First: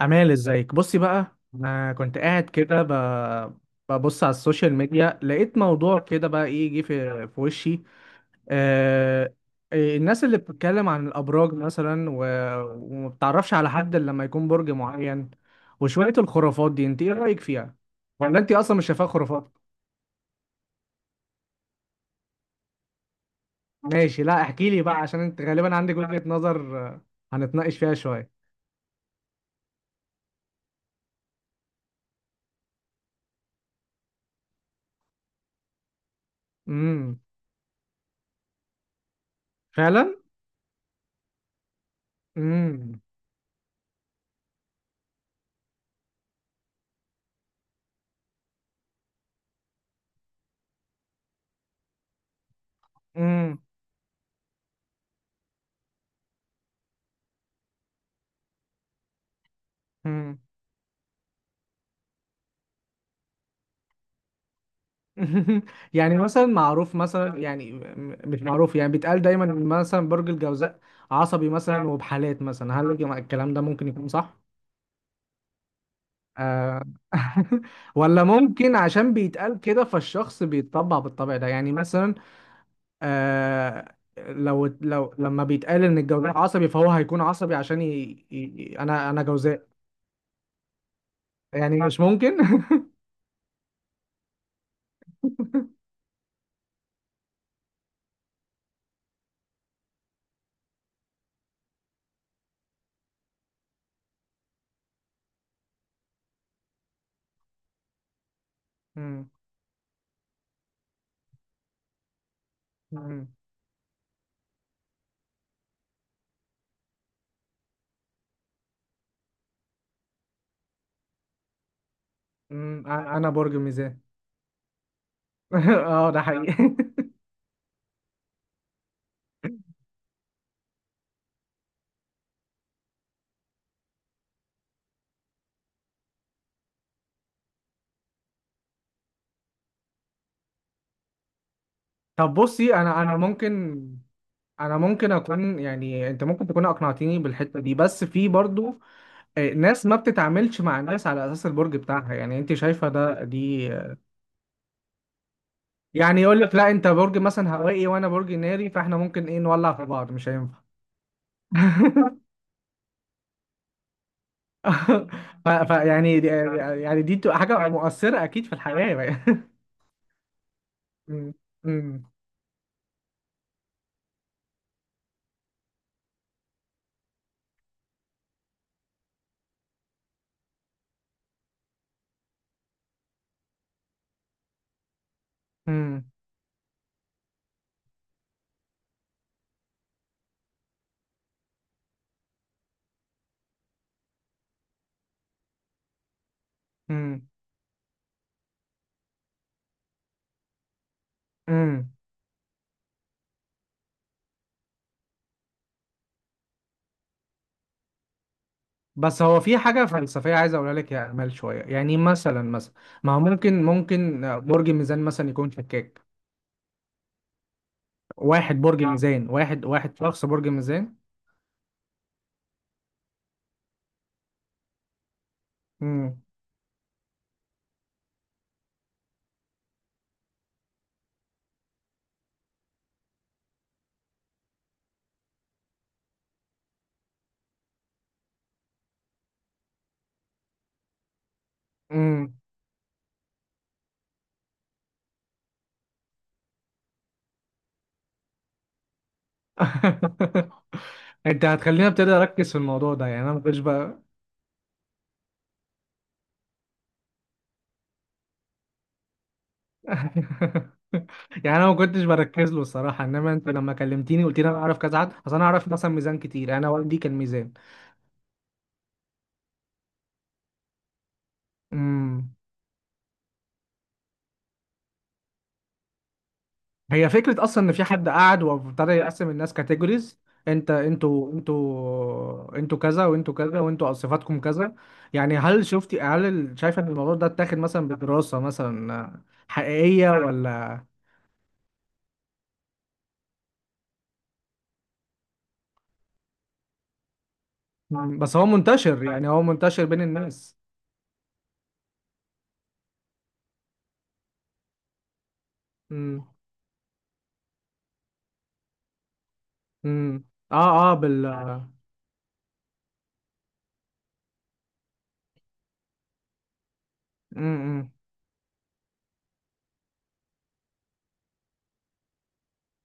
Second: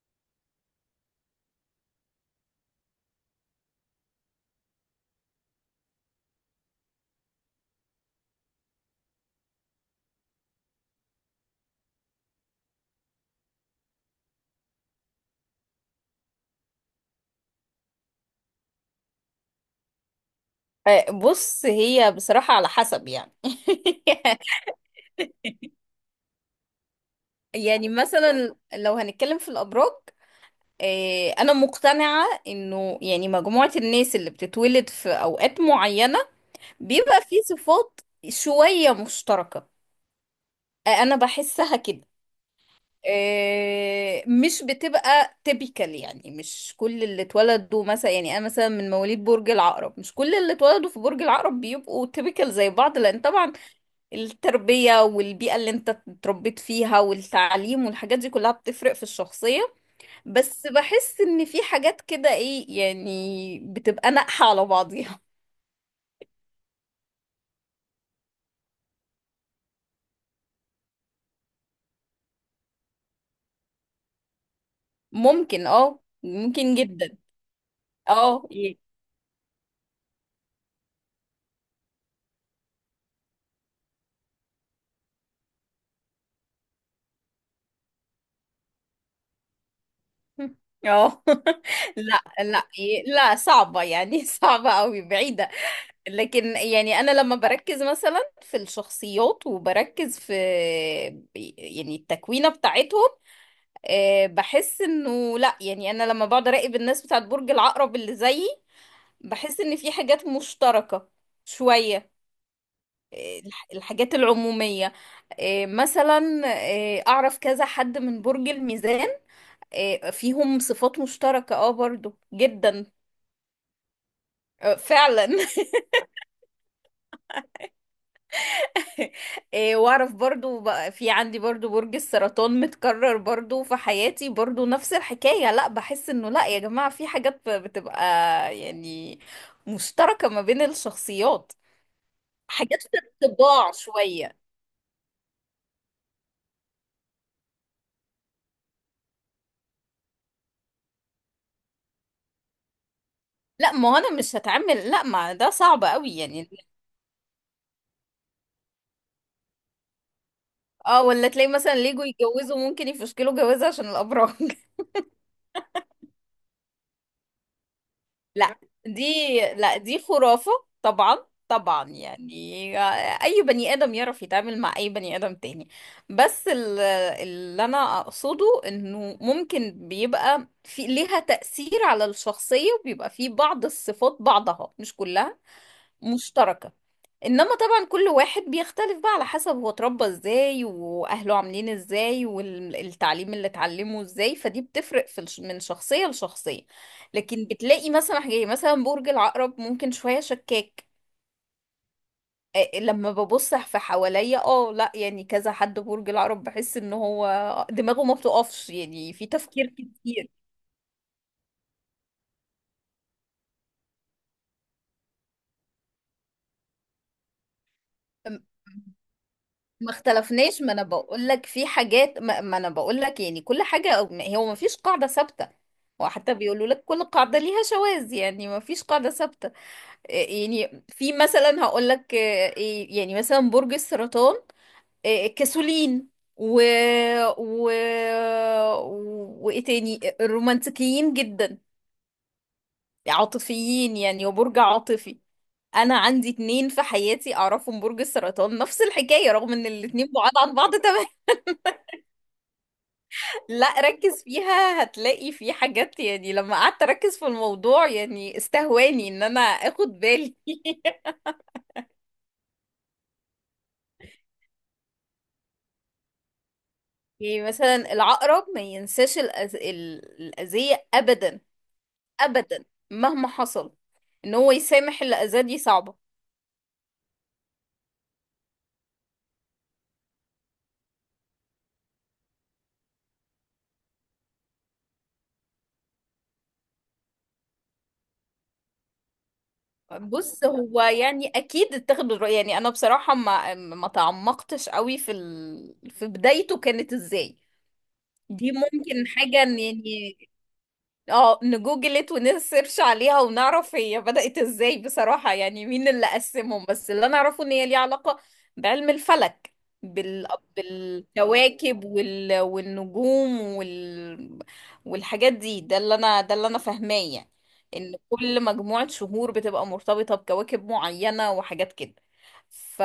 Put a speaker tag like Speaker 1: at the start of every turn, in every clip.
Speaker 1: أمال، ازيك؟ بصي بقى. أنا كنت قاعد كده ببص على السوشيال ميديا، لقيت موضوع كده بقى إيه جه في وشي. آه... إيه، الناس اللي بتتكلم عن الأبراج مثلا و... وما بتعرفش على حد إلا لما يكون برج معين، وشوية الخرافات دي أنت إيه رأيك فيها؟ ولا أنت أصلا مش شايفاها خرافات؟
Speaker 2: آه، بص، هي بصراحة على حسب يعني.
Speaker 1: ماشي، لا احكي لي بقى عشان أنت غالبا عندك وجهة نظر، هنتناقش
Speaker 2: يعني
Speaker 1: فيها شوية.
Speaker 2: مثلا لو هنتكلم في الأبراج، آه، أنا مقتنعة إنه يعني مجموعة الناس اللي بتتولد في أوقات معينة
Speaker 1: امم.
Speaker 2: بيبقى في صفات شوية مشتركة.
Speaker 1: فعلا.
Speaker 2: آه، أنا بحسها كده.
Speaker 1: امم.
Speaker 2: آه، مش بتبقى تيبيكال، يعني مش كل اللي اتولدوا مثلا، يعني أنا مثلا من مواليد برج العقرب، مش كل اللي اتولدوا في برج العقرب بيبقوا تيبيكال زي بعض، لأن طبعا
Speaker 1: امم.
Speaker 2: التربية والبيئة اللي انت اتربيت فيها والتعليم والحاجات دي كلها بتفرق في الشخصية.
Speaker 1: امم.
Speaker 2: بس بحس ان في حاجات كده، ايه يعني، بتبقى ناقحة على بعضيها.
Speaker 1: يعني مثلا معروف مثلا، يعني مش معروف، يعني بيتقال دايما إن مثلا برج الجوزاء عصبي مثلا، وبحالات مثلا هل الكلام ده ممكن يكون صح؟
Speaker 2: ممكن، ممكن
Speaker 1: آه.
Speaker 2: جدا.
Speaker 1: ولا
Speaker 2: اه،
Speaker 1: ممكن
Speaker 2: ايه.
Speaker 1: عشان بيتقال كده فالشخص بيتطبع بالطبع ده، يعني مثلا آه لو لو لما بيتقال ان الجوزاء عصبي فهو هيكون عصبي عشان انا جوزاء.
Speaker 2: اه.
Speaker 1: يعني مش
Speaker 2: لا
Speaker 1: ممكن.
Speaker 2: لا، إيه، لا صعبة يعني. صعبة قوي، بعيدة. لكن يعني انا لما بركز مثلا في الشخصيات وبركز في يعني التكوينة بتاعتهم، آه، بحس انه لا، يعني انا لما بقعد اراقب الناس بتاعت برج العقرب اللي زيي،
Speaker 1: مم.
Speaker 2: بحس ان في حاجات مشتركة شوية.
Speaker 1: مم.
Speaker 2: آه، الحاجات العمومية. آه، مثلا، آه، اعرف كذا حد من برج الميزان، آه، فيهم صفات مشتركة اه برضو
Speaker 1: مم.
Speaker 2: جدا.
Speaker 1: انا برج ميزان.
Speaker 2: آه، فعلا.
Speaker 1: اه، ده حقيقي.
Speaker 2: إيه، واعرف برضو بقى، في عندي برضو برج السرطان متكرر برضو في حياتي، برضو نفس الحكاية. لا بحس انه لا يا جماعة، في حاجات بتبقى يعني مشتركة ما بين الشخصيات،
Speaker 1: طب بصي،
Speaker 2: حاجات في الطباع شوية.
Speaker 1: انا ممكن اكون، يعني انت ممكن تكون اقنعتيني بالحته دي، بس في برضو ناس ما بتتعاملش مع الناس على اساس البرج بتاعها، يعني انت شايفه ده دي.
Speaker 2: لا ما هو انا مش هتعمل، لا ما ده صعب قوي
Speaker 1: يعني يقول
Speaker 2: يعني.
Speaker 1: لك لا انت برج مثلا هوائي وانا برج ناري، فاحنا ممكن ايه نولع في بعض، مش هينفع.
Speaker 2: اه، ولا تلاقي مثلا ليجو يتجوزوا ممكن يفشكلوا جوازة عشان الابراج.
Speaker 1: ف ف- يعني دي- يعني دي بتبقى حاجه مؤثره اكيد في
Speaker 2: لا
Speaker 1: الحياه،
Speaker 2: دي،
Speaker 1: يعني.
Speaker 2: لا دي خرافة. طبعا
Speaker 1: م-
Speaker 2: طبعا
Speaker 1: م-
Speaker 2: يعني، اي بني ادم يعرف يتعامل مع اي بني ادم تاني. بس اللي انا اقصده انه ممكن بيبقى في ليها تأثير على الشخصية، وبيبقى في بعض الصفات، بعضها مش كلها
Speaker 1: م-
Speaker 2: مشتركة. انما طبعا كل واحد بيختلف بقى على حسب هو اتربى ازاي، واهله عاملين ازاي، والتعليم اللي اتعلمه ازاي، فدي بتفرق من شخصية لشخصية.
Speaker 1: م-
Speaker 2: لكن بتلاقي مثلا حاجة، مثلا برج العقرب ممكن شوية شكاك.
Speaker 1: م.
Speaker 2: آه، لما ببص في حواليا، لا يعني كذا حد برج العقرب بحس ان هو دماغه ما بتقفش يعني،
Speaker 1: بس
Speaker 2: في
Speaker 1: هو في
Speaker 2: تفكير
Speaker 1: حاجة
Speaker 2: كتير.
Speaker 1: فلسفية عايز أقولها لك يا أمال شوية. يعني مثلا ما هو ممكن برج ميزان مثلا يكون شكاك، واحد برج ميزان، واحد
Speaker 2: ما
Speaker 1: واحد شخص برج
Speaker 2: اختلفناش، ما انا
Speaker 1: ميزان.
Speaker 2: بقول لك في حاجات، ما انا بقول لك يعني كل حاجه، هو ما فيش قاعده ثابته.
Speaker 1: امم.
Speaker 2: وحتى بيقولوا لك كل قاعده ليها شواذ، يعني ما فيش قاعده ثابته. إيه يعني، في مثلا هقول لك إيه يعني مثلا برج السرطان، إيه كسولين، و و وايه تاني الرومانسيين جدا،
Speaker 1: امم.
Speaker 2: عاطفيين، يعني وبرج عاطفي. انا عندي اتنين في حياتي اعرفهم برج السرطان، نفس الحكايه، رغم ان الاتنين بعاد عن بعض تماما.
Speaker 1: أنت هتخليني أبتدي أركز في الموضوع ده، يعني أنا ما كنتش
Speaker 2: لا
Speaker 1: بقى.
Speaker 2: ركز فيها هتلاقي في حاجات، يعني لما قعدت اركز في الموضوع يعني استهواني ان انا اخد بالي.
Speaker 1: يعني أنا ما كنتش بركز له الصراحة، إنما أنت لما كلمتيني قلت لي أنا أعرف كذا حد، أصل أنا أعرف مثلا ميزان كتير، أنا والدي كان
Speaker 2: يعني
Speaker 1: ميزان.
Speaker 2: مثلا العقرب ما ينساش الأذية ابدا
Speaker 1: امم.
Speaker 2: ابدا، مهما حصل، ان هو يسامح اللي اذاه دي صعبة.
Speaker 1: هي فكرة أصلا إن في حد قعد وابتدى يقسم الناس كاتيجوريز. أنتوا كذا، وأنتوا كذا، وأنتوا صفاتكم كذا. يعني هل شفتي هل ال- شايفة إن الموضوع ده اتاخد مثلا بدراسة مثلا حقيقية
Speaker 2: بص هو
Speaker 1: ولا؟
Speaker 2: يعني اكيد اتخذ الرأي، يعني انا بصراحة ما تعمقتش قوي في بدايته كانت ازاي.
Speaker 1: مم. بس هو
Speaker 2: دي
Speaker 1: منتشر،
Speaker 2: ممكن
Speaker 1: يعني
Speaker 2: حاجة
Speaker 1: هو منتشر بين
Speaker 2: يعني.
Speaker 1: الناس.
Speaker 2: اه نجوجلت ونسيرش عليها ونعرف هي بدأت ازاي بصراحة، يعني مين اللي
Speaker 1: امم.
Speaker 2: قسمهم، بس اللي انا اعرفه ان هي ليها علاقة بعلم الفلك،
Speaker 1: امم.
Speaker 2: بال...
Speaker 1: اه. اه.
Speaker 2: بالكواكب والنجوم والحاجات دي، ده اللي انا فاهماه يعني،
Speaker 1: امم.
Speaker 2: ان كل مجموعة شهور بتبقى مرتبطة بكواكب معينة وحاجات كده. ف...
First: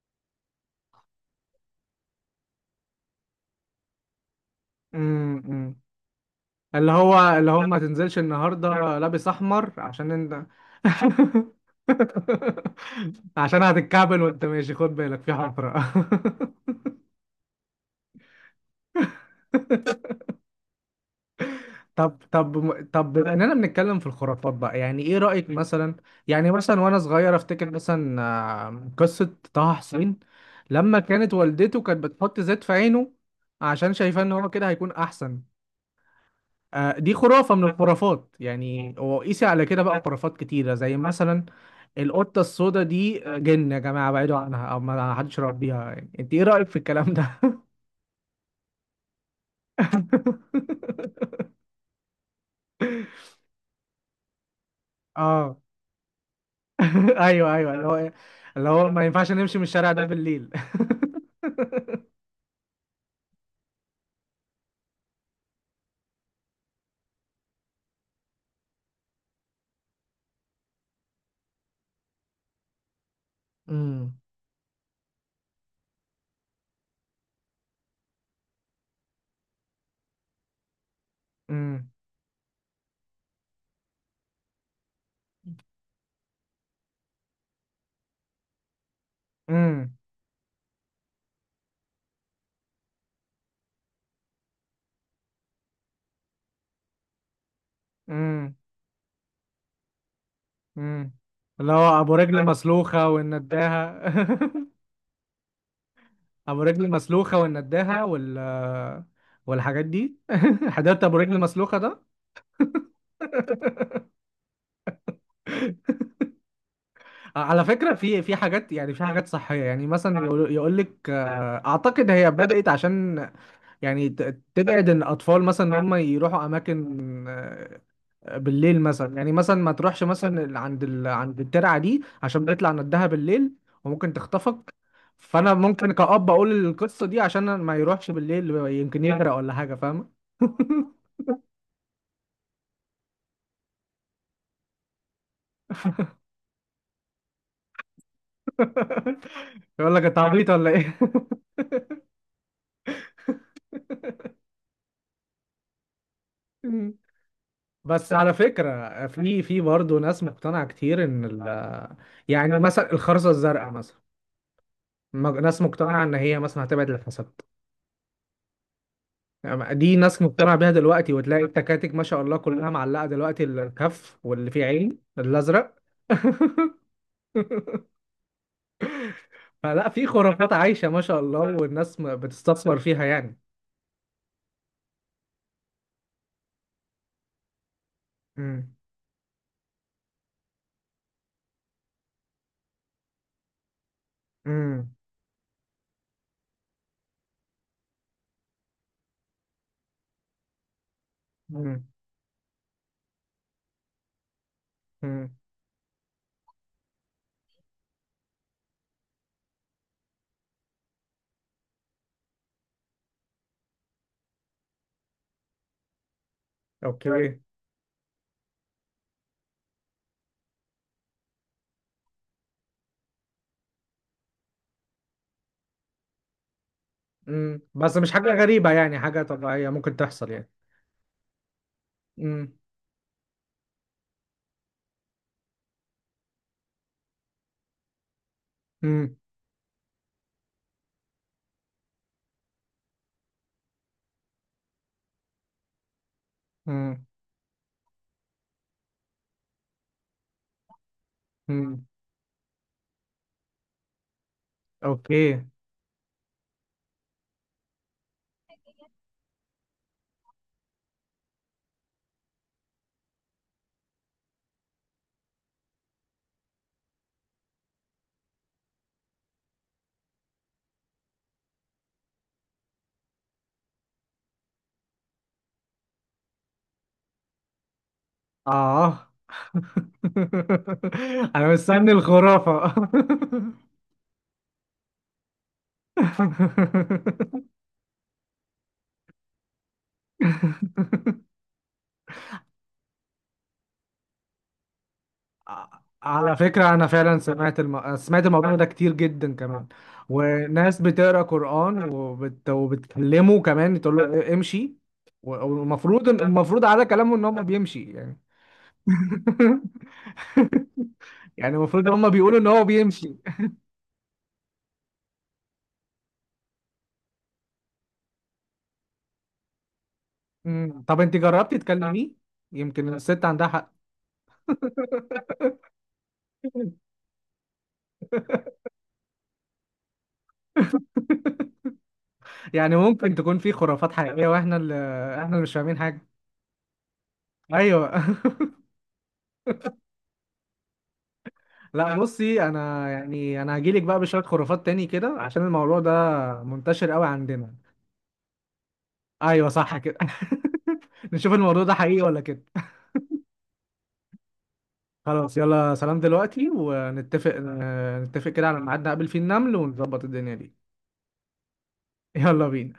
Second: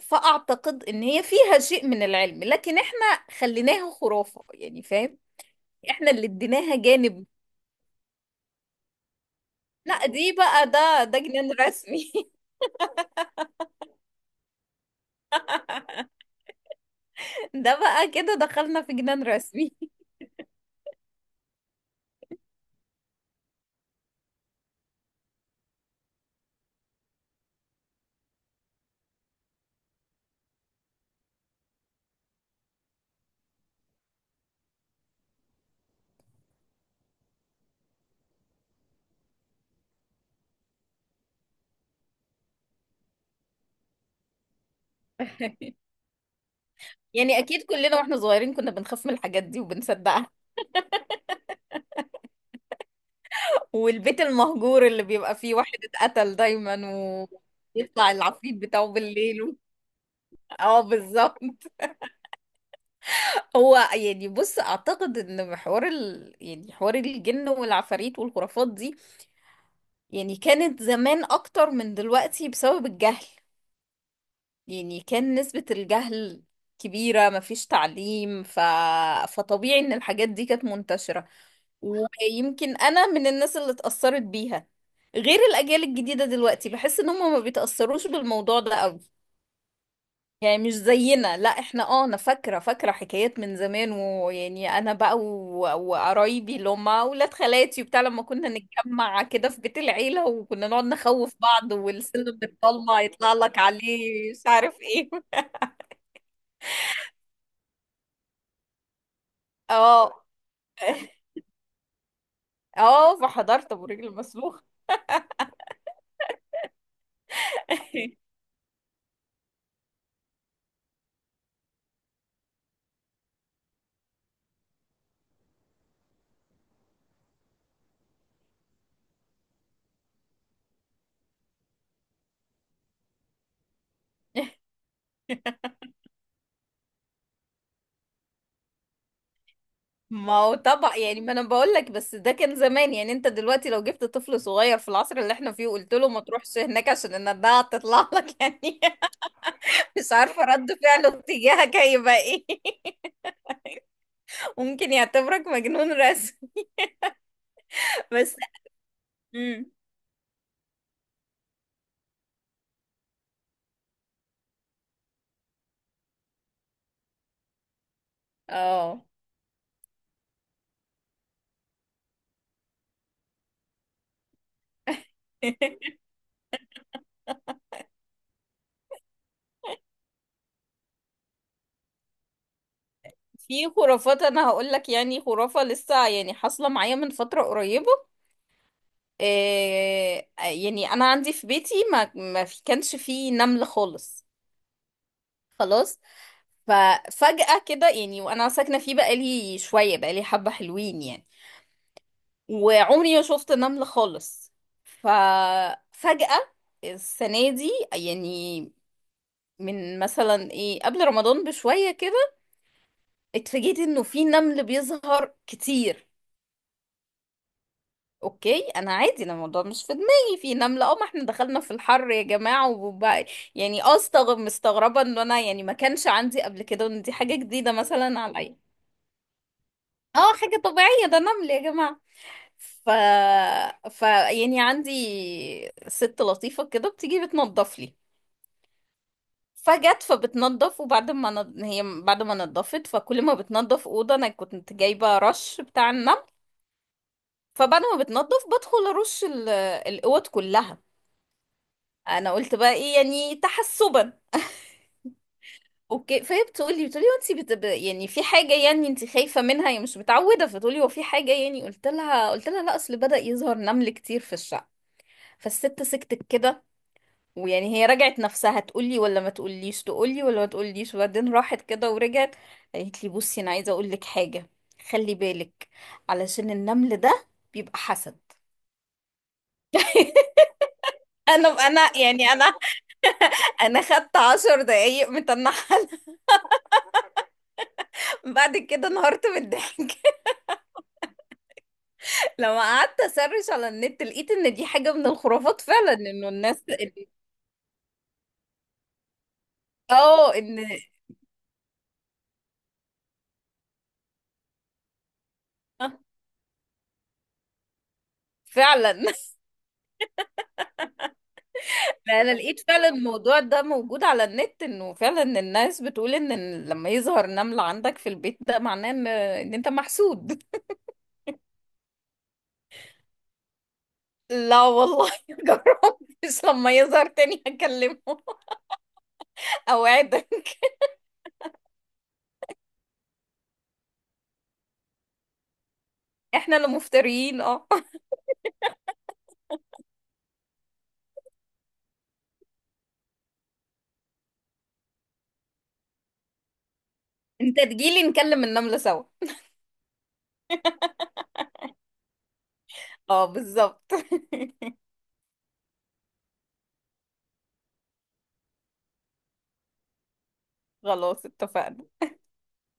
Speaker 2: فأعتقد ان هي فيها شيء من العلم لكن احنا خليناها خرافة، يعني فاهم،
Speaker 1: امم.
Speaker 2: احنا اللي اديناها
Speaker 1: اللي
Speaker 2: جانب.
Speaker 1: هو اللي هو ما تنزلش النهارده لابس احمر
Speaker 2: لا
Speaker 1: عشان
Speaker 2: دي
Speaker 1: انت.
Speaker 2: بقى ده جنان رسمي.
Speaker 1: عشان هتتكعبل وانت ماشي، خد بالك في حفرة.
Speaker 2: ده بقى كده دخلنا في جنان رسمي.
Speaker 1: طب، بما اننا بنتكلم في الخرافات بقى، يعني ايه رأيك مثلا؟ يعني مثلا، وانا صغير افتكر مثلا قصة طه حسين، لما كانت والدته كانت بتحط زيت في عينه عشان شايفاه ان هو كده هيكون احسن. دي خرافة من الخرافات، يعني وقيسي على كده بقى خرافات كتيرة زي مثلا القطة السوداء دي. جن يا جماعة، بعيدوا عنها أو ما حدش يربيها. يعني أنت إيه رأيك في الكلام
Speaker 2: يعني
Speaker 1: ده؟
Speaker 2: اكيد كلنا واحنا صغيرين كنا بنخاف من الحاجات دي وبنصدقها، والبيت المهجور اللي بيبقى فيه
Speaker 1: آه.
Speaker 2: واحد اتقتل دايما
Speaker 1: أيوه، أيوه. اللي هو
Speaker 2: ويطلع
Speaker 1: إيه؟
Speaker 2: العفريت
Speaker 1: اللي
Speaker 2: بتاعه
Speaker 1: هو ما ينفعش
Speaker 2: بالليل.
Speaker 1: نمشي من الشارع ده بالليل.
Speaker 2: اه بالظبط. هو يعني بص اعتقد ان يعني حوار الجن والعفاريت والخرافات دي، يعني كانت زمان اكتر من دلوقتي بسبب الجهل،
Speaker 1: امم.
Speaker 2: يعني كان نسبة الجهل كبيرة، مفيش تعليم، فطبيعي ان الحاجات دي كانت منتشرة.
Speaker 1: امم.
Speaker 2: ويمكن انا من الناس اللي اتأثرت بيها، غير الاجيال الجديدة دلوقتي بحس ان هم ما بيتأثروش بالموضوع ده قوي،
Speaker 1: امم.
Speaker 2: يعني مش زينا. لا احنا، انا فاكرة فاكرة حكايات من زمان، ويعني انا بقى وقرايبي اللي هم اولاد خالاتي وبتاع، لما كنا
Speaker 1: امم.
Speaker 2: نتجمع كده في بيت العيلة وكنا نقعد
Speaker 1: امم.
Speaker 2: نخوف
Speaker 1: اللي
Speaker 2: بعض،
Speaker 1: هو أبو
Speaker 2: والسلم
Speaker 1: رجل
Speaker 2: بيتطلع
Speaker 1: مسلوخة
Speaker 2: يطلع لك
Speaker 1: والنداهة.
Speaker 2: عليه مش عارف ايه.
Speaker 1: ابو رجل مسلوخه والنداهه والحاجات
Speaker 2: اه.
Speaker 1: دي. حضرت ابو رجل مسلوخه ده؟
Speaker 2: اه فحضرت ابو رجل مسلوخ.
Speaker 1: على فكره، في حاجات يعني، في حاجات صحيه يعني. مثلا يقول لك، اعتقد هي بدات عشان يعني تبعد ان الاطفال مثلا ان هم يروحوا اماكن بالليل مثلا. يعني مثلا ما تروحش مثلا عند عند الترعه دي عشان بيطلع ندها بالليل وممكن تخطفك. فانا ممكن كأب اقول القصه دي عشان ما يروحش بالليل، يمكن يغرق ولا حاجه، فاهمه؟
Speaker 2: ما هو طبعا يعني، ما انا بقول لك، بس ده كان زمان. يعني انت دلوقتي لو جبت طفل صغير في العصر اللي احنا فيه وقلت له ما تروحش هناك عشان النداعة تطلع لك، يعني
Speaker 1: يقول لك
Speaker 2: مش
Speaker 1: انت
Speaker 2: عارفة
Speaker 1: عبيط ولا
Speaker 2: رد
Speaker 1: ايه.
Speaker 2: فعله تجاهك هيبقى ايه. ممكن يعتبرك مجنون رسم.
Speaker 1: بس على
Speaker 2: بس،
Speaker 1: فكرة، في
Speaker 2: امم
Speaker 1: برضه ناس مقتنعة كتير ان ال يعني مثلا الخرزة الزرقاء مثلا، ناس مقتنعة ان هي مثلا هتبعد الحسد.
Speaker 2: اه
Speaker 1: يعني دي ناس مقتنعة بيها دلوقتي، وتلاقي التكاتك ما شاء الله كلها معلقة دلوقتي الكف واللي فيه عين الازرق. فلا، في خرافات عايشة ما شاء الله، والناس بتستثمر فيها يعني.
Speaker 2: في خرافات انا هقول لك يعني، خرافة لسه يعني حاصلة معايا من فترة قريبة.
Speaker 1: امم.
Speaker 2: آه، يعني انا عندي في بيتي ما في كانش فيه نمل خالص،
Speaker 1: امم.
Speaker 2: خلاص. ففجأة كده يعني وانا ساكنة فيه بقالي شوية، بقالي حبة حلوين يعني، وعمري ما شفت نمل خالص.
Speaker 1: امم.
Speaker 2: ففجأة السنة دي، يعني من مثلا ايه قبل رمضان بشوية كده، اتفاجئت انه في نمل بيظهر كتير.
Speaker 1: اوكي.
Speaker 2: اوكي، انا عادي، انا الموضوع مش في دماغي في نملة، ما احنا دخلنا في الحر يا جماعة وبقى يعني، مستغربة ان انا يعني ما كانش عندي قبل كده، وان دي حاجة
Speaker 1: امم،
Speaker 2: جديدة
Speaker 1: بس مش
Speaker 2: مثلا
Speaker 1: حاجة
Speaker 2: عليا.
Speaker 1: غريبة، يعني حاجة طبيعية ممكن تحصل
Speaker 2: اه،
Speaker 1: يعني.
Speaker 2: حاجة طبيعية، ده نمل يا جماعة.
Speaker 1: امم.
Speaker 2: ف... ف يعني عندي ست لطيفة كده بتيجي بتنضف لي،
Speaker 1: امم.
Speaker 2: فجت فبتنضف، وبعد ما ن... هي بعد ما نضفت، فكل ما بتنضف أوضة أنا كنت جايبة رش بتاع النمل،
Speaker 1: امم.
Speaker 2: فبعد ما بتنضف بدخل أرش الأوض كلها.
Speaker 1: امم.
Speaker 2: انا قلت بقى ايه يعني تحسبا.
Speaker 1: اوكي.
Speaker 2: اوكي، فهي بتقولي وانت يعني في حاجه يعني انت خايفه منها يعني مش متعوده، فتقولي هو في حاجه؟ يعني قلت لها لا اصل بدأ يظهر نمل كتير في الشقه. فالست سكتت كده، ويعني هي رجعت نفسها تقولي ولا ما تقوليش، تقولي ولا ما تقوليش، وبعدين راحت كده ورجعت، قالت لي بصي انا عايزه اقول لك حاجه، خلي بالك، علشان النمل ده بيبقى حسد.
Speaker 1: اه.
Speaker 2: انا
Speaker 1: انا
Speaker 2: انا
Speaker 1: مستني
Speaker 2: يعني انا
Speaker 1: الخرافة.
Speaker 2: انا خدت 10 دقايق متنحله، بعد كده انهارت من الضحك. لما قعدت اسرش على النت لقيت ان دي حاجة من الخرافات فعلا، انه
Speaker 1: على
Speaker 2: الناس.
Speaker 1: فكرة أنا فعلا سمعت سمعت الموضوع ده كتير جدا كمان،
Speaker 2: اه ان.
Speaker 1: وناس بتقرأ قرآن وبتكلمه كمان، تقول له امشي.
Speaker 2: آه،
Speaker 1: والمفروض على كلامه إن هو بيمشي يعني.
Speaker 2: فعلا.
Speaker 1: يعني المفروض هما
Speaker 2: انا
Speaker 1: بيقولوا ان
Speaker 2: لقيت
Speaker 1: هو
Speaker 2: فعلا
Speaker 1: بيمشي.
Speaker 2: الموضوع ده موجود على النت، انه فعلا الناس بتقول ان لما يظهر نمل عندك في البيت ده معناه ان انت محسود.
Speaker 1: مم. طب انت جربتي تكلميه؟ يمكن الست عندها حق.
Speaker 2: لا والله، جربتش، لما يظهر تاني هكلمه. اوعدك.
Speaker 1: يعني ممكن تكون في خرافات حقيقية، واحنا اللي مش فاهمين حاجة.
Speaker 2: احنا اللي مفتريين اه.
Speaker 1: ايوه. لا بصي، انا يعني انا هجيلك بقى بشوية خرافات تاني كده، عشان الموضوع ده منتشر قوي عندنا.
Speaker 2: انت تجيلي نكلم النملة سوا.
Speaker 1: ايوه، صح كده. نشوف الموضوع ده حقيقي ولا كده.
Speaker 2: اه بالظبط.
Speaker 1: خلاص يلا سلام، دلوقتي نتفق كده على ميعاد نقابل فيه النمل ونظبط الدنيا دي.
Speaker 2: خلاص اتفقنا.
Speaker 1: يلا بينا.